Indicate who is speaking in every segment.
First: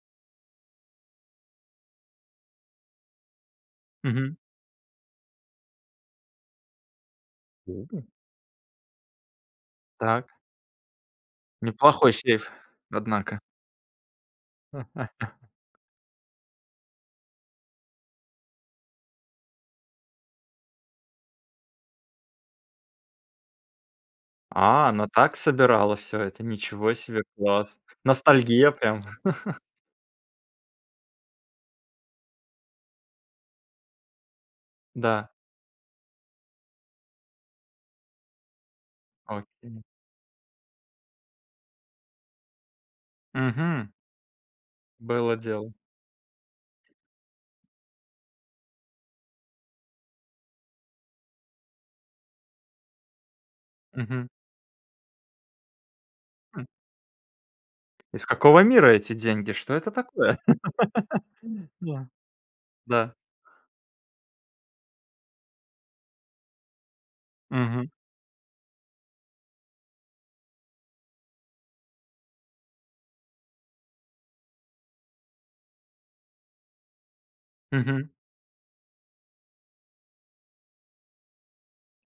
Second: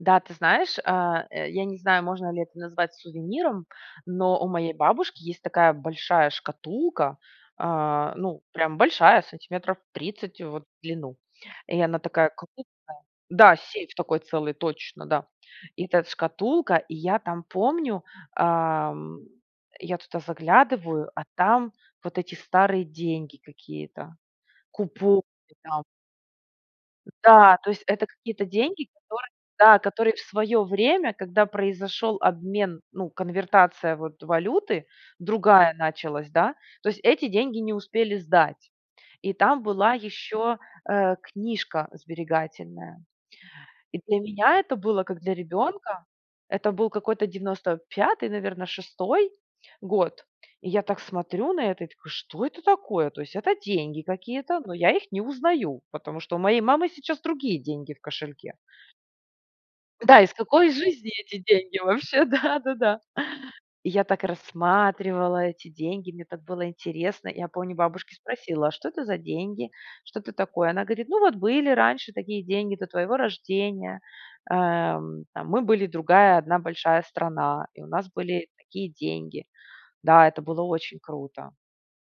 Speaker 1: Да, ты знаешь, а, э, я не знаю, можно ли это назвать сувениром,
Speaker 2: Мгм.
Speaker 1: но у моей бабушки есть такая большая шкатулка,
Speaker 2: О!
Speaker 1: а, ну, прям большая, сантиметров
Speaker 2: Так.
Speaker 1: 30 вот в длину, и она
Speaker 2: Неплохой
Speaker 1: такая
Speaker 2: сейф,
Speaker 1: крупная.
Speaker 2: однако.
Speaker 1: Да, сейф такой целый, точно, да. И этот шкатулка, и я там помню, ам, я туда заглядываю, а там вот эти старые деньги какие-то,
Speaker 2: А, она
Speaker 1: купоны
Speaker 2: так
Speaker 1: там.
Speaker 2: собирала всё это? Ничего себе,
Speaker 1: Да, то
Speaker 2: класс.
Speaker 1: есть, это какие-то
Speaker 2: Ностальгия
Speaker 1: деньги,
Speaker 2: прям.
Speaker 1: которые, да, которые в свое время, когда произошел обмен, ну, конвертация вот валюты,
Speaker 2: Да.
Speaker 1: другая началась, да, то есть, эти деньги не успели сдать. И там
Speaker 2: Окей.
Speaker 1: была еще, э, книжка сберегательная.
Speaker 2: Мгм.
Speaker 1: И для меня это было как для
Speaker 2: Было дело.
Speaker 1: ребенка, это был какой-то 95, наверно, 6 год. И я так смотрю на это и такой: "Что это такое?" То есть, это деньги
Speaker 2: Мгм.
Speaker 1: какие-то, но я их не узнаю, потому что у моей
Speaker 2: М.
Speaker 1: мамы сейчас другие деньги в
Speaker 2: Из
Speaker 1: кошельке.
Speaker 2: какого мира эти деньги? Что это
Speaker 1: Да, из
Speaker 2: такое?
Speaker 1: какой жизни эти деньги?
Speaker 2: Да.
Speaker 1: Вообще, да-да-да.
Speaker 2: Да.
Speaker 1: И я так рассматривала эти деньги, мне так было интересно. Я помню, у
Speaker 2: Мгм.
Speaker 1: бабушки спросила: "А что это за деньги? Что это такое?" Она говорит: "Ну вот были раньше такие деньги до твоего рождения. Эм, там мы были другая одна большая страна и у нас
Speaker 2: Мгм.
Speaker 1: были такие деньги". Да, это было очень круто.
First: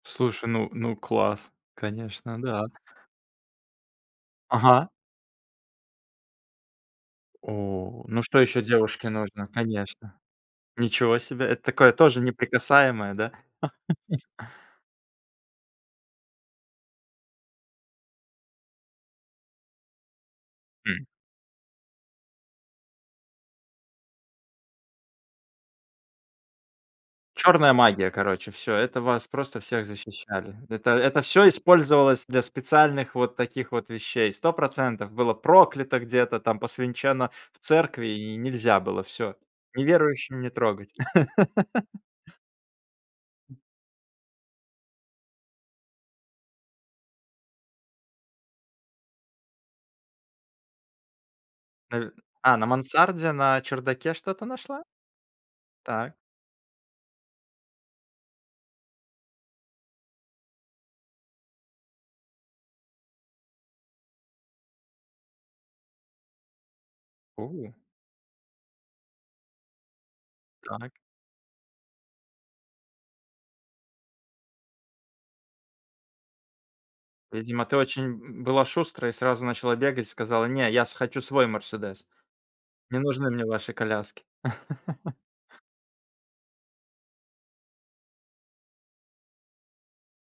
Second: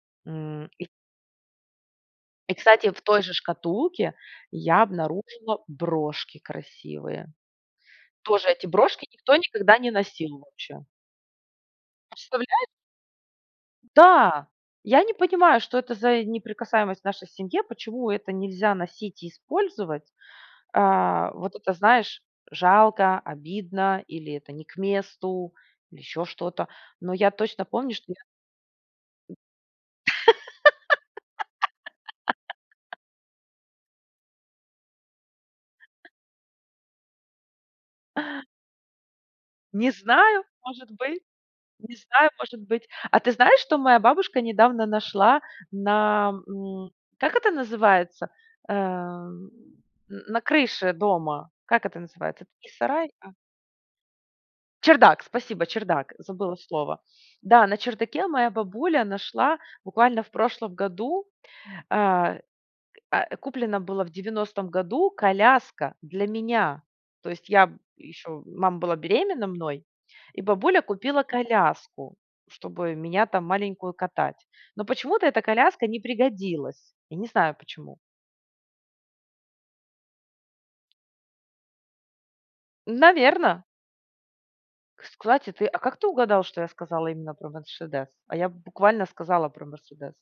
Speaker 2: Слушай,
Speaker 1: М,
Speaker 2: ну
Speaker 1: и
Speaker 2: ну класс, конечно,
Speaker 1: и
Speaker 2: да.
Speaker 1: кстати, в той же шкатулке я
Speaker 2: Ага.
Speaker 1: обнаружила брошки красивые.
Speaker 2: О! Ну что
Speaker 1: Тоже
Speaker 2: ещё
Speaker 1: эти брошки
Speaker 2: девушке
Speaker 1: никто
Speaker 2: нужно?
Speaker 1: никогда не
Speaker 2: Конечно.
Speaker 1: носил вообще.
Speaker 2: Ничего себе. Это такое тоже
Speaker 1: Представляе
Speaker 2: неприкасаемое, да?
Speaker 1: Да! Я не понимаю, что это за и неприкасаемость в нашей семье. Почему это нельзя носить и использовать?
Speaker 2: М.
Speaker 1: А, вот это знаешь, жалко, обидно, или это не к месту, или еще что-то. Но я точно
Speaker 2: Черная
Speaker 1: помню, что
Speaker 2: магия,
Speaker 1: я
Speaker 2: короче, всё. Это вас просто всех защищали. Это это всё использовалось для специальных вот таких вот вещей. 100 % было проклято где-то там, посвенчено в церкви и нельзя было, всё.
Speaker 1: Не
Speaker 2: Неверующим
Speaker 1: знаю,
Speaker 2: не
Speaker 1: может
Speaker 2: трогать.
Speaker 1: быть. Не знаю, может быть. А ты
Speaker 2: М.
Speaker 1: знаешь, что моя бабушка недавно нашла на м Как это называется? Эм, н на крыше дома. Как это
Speaker 2: Э,
Speaker 1: называется? Это
Speaker 2: а на
Speaker 1: не сарай а
Speaker 2: мансарде, на чердаке что-то нашла?
Speaker 1: Чердак, спасибо чердак,
Speaker 2: Так.
Speaker 1: забыла слово. Да, на чердаке моя бабуля нашла буквально в прошлом году, а, к а, а, куплено было в 90 году коляска для меня. То есть, я
Speaker 2: О.
Speaker 1: б еще мама была беременна мной и бабуля
Speaker 2: Так.
Speaker 1: купила коляску, чтобы меня там маленькую катать. Но почему-то эта коляска не пригодилась. Я не знаю
Speaker 2: Видимо ты была
Speaker 1: почему.
Speaker 2: очень б была шустрая и сразу начала бегать, сказала: "Не я с хочу свой Мерседес не нужны мне
Speaker 1: Наверно.
Speaker 2: ваши коляски".
Speaker 1: Кстати, ты а как ты угадал, что я сказала именно про Мерседес? А я буквально сказала про Мерседес.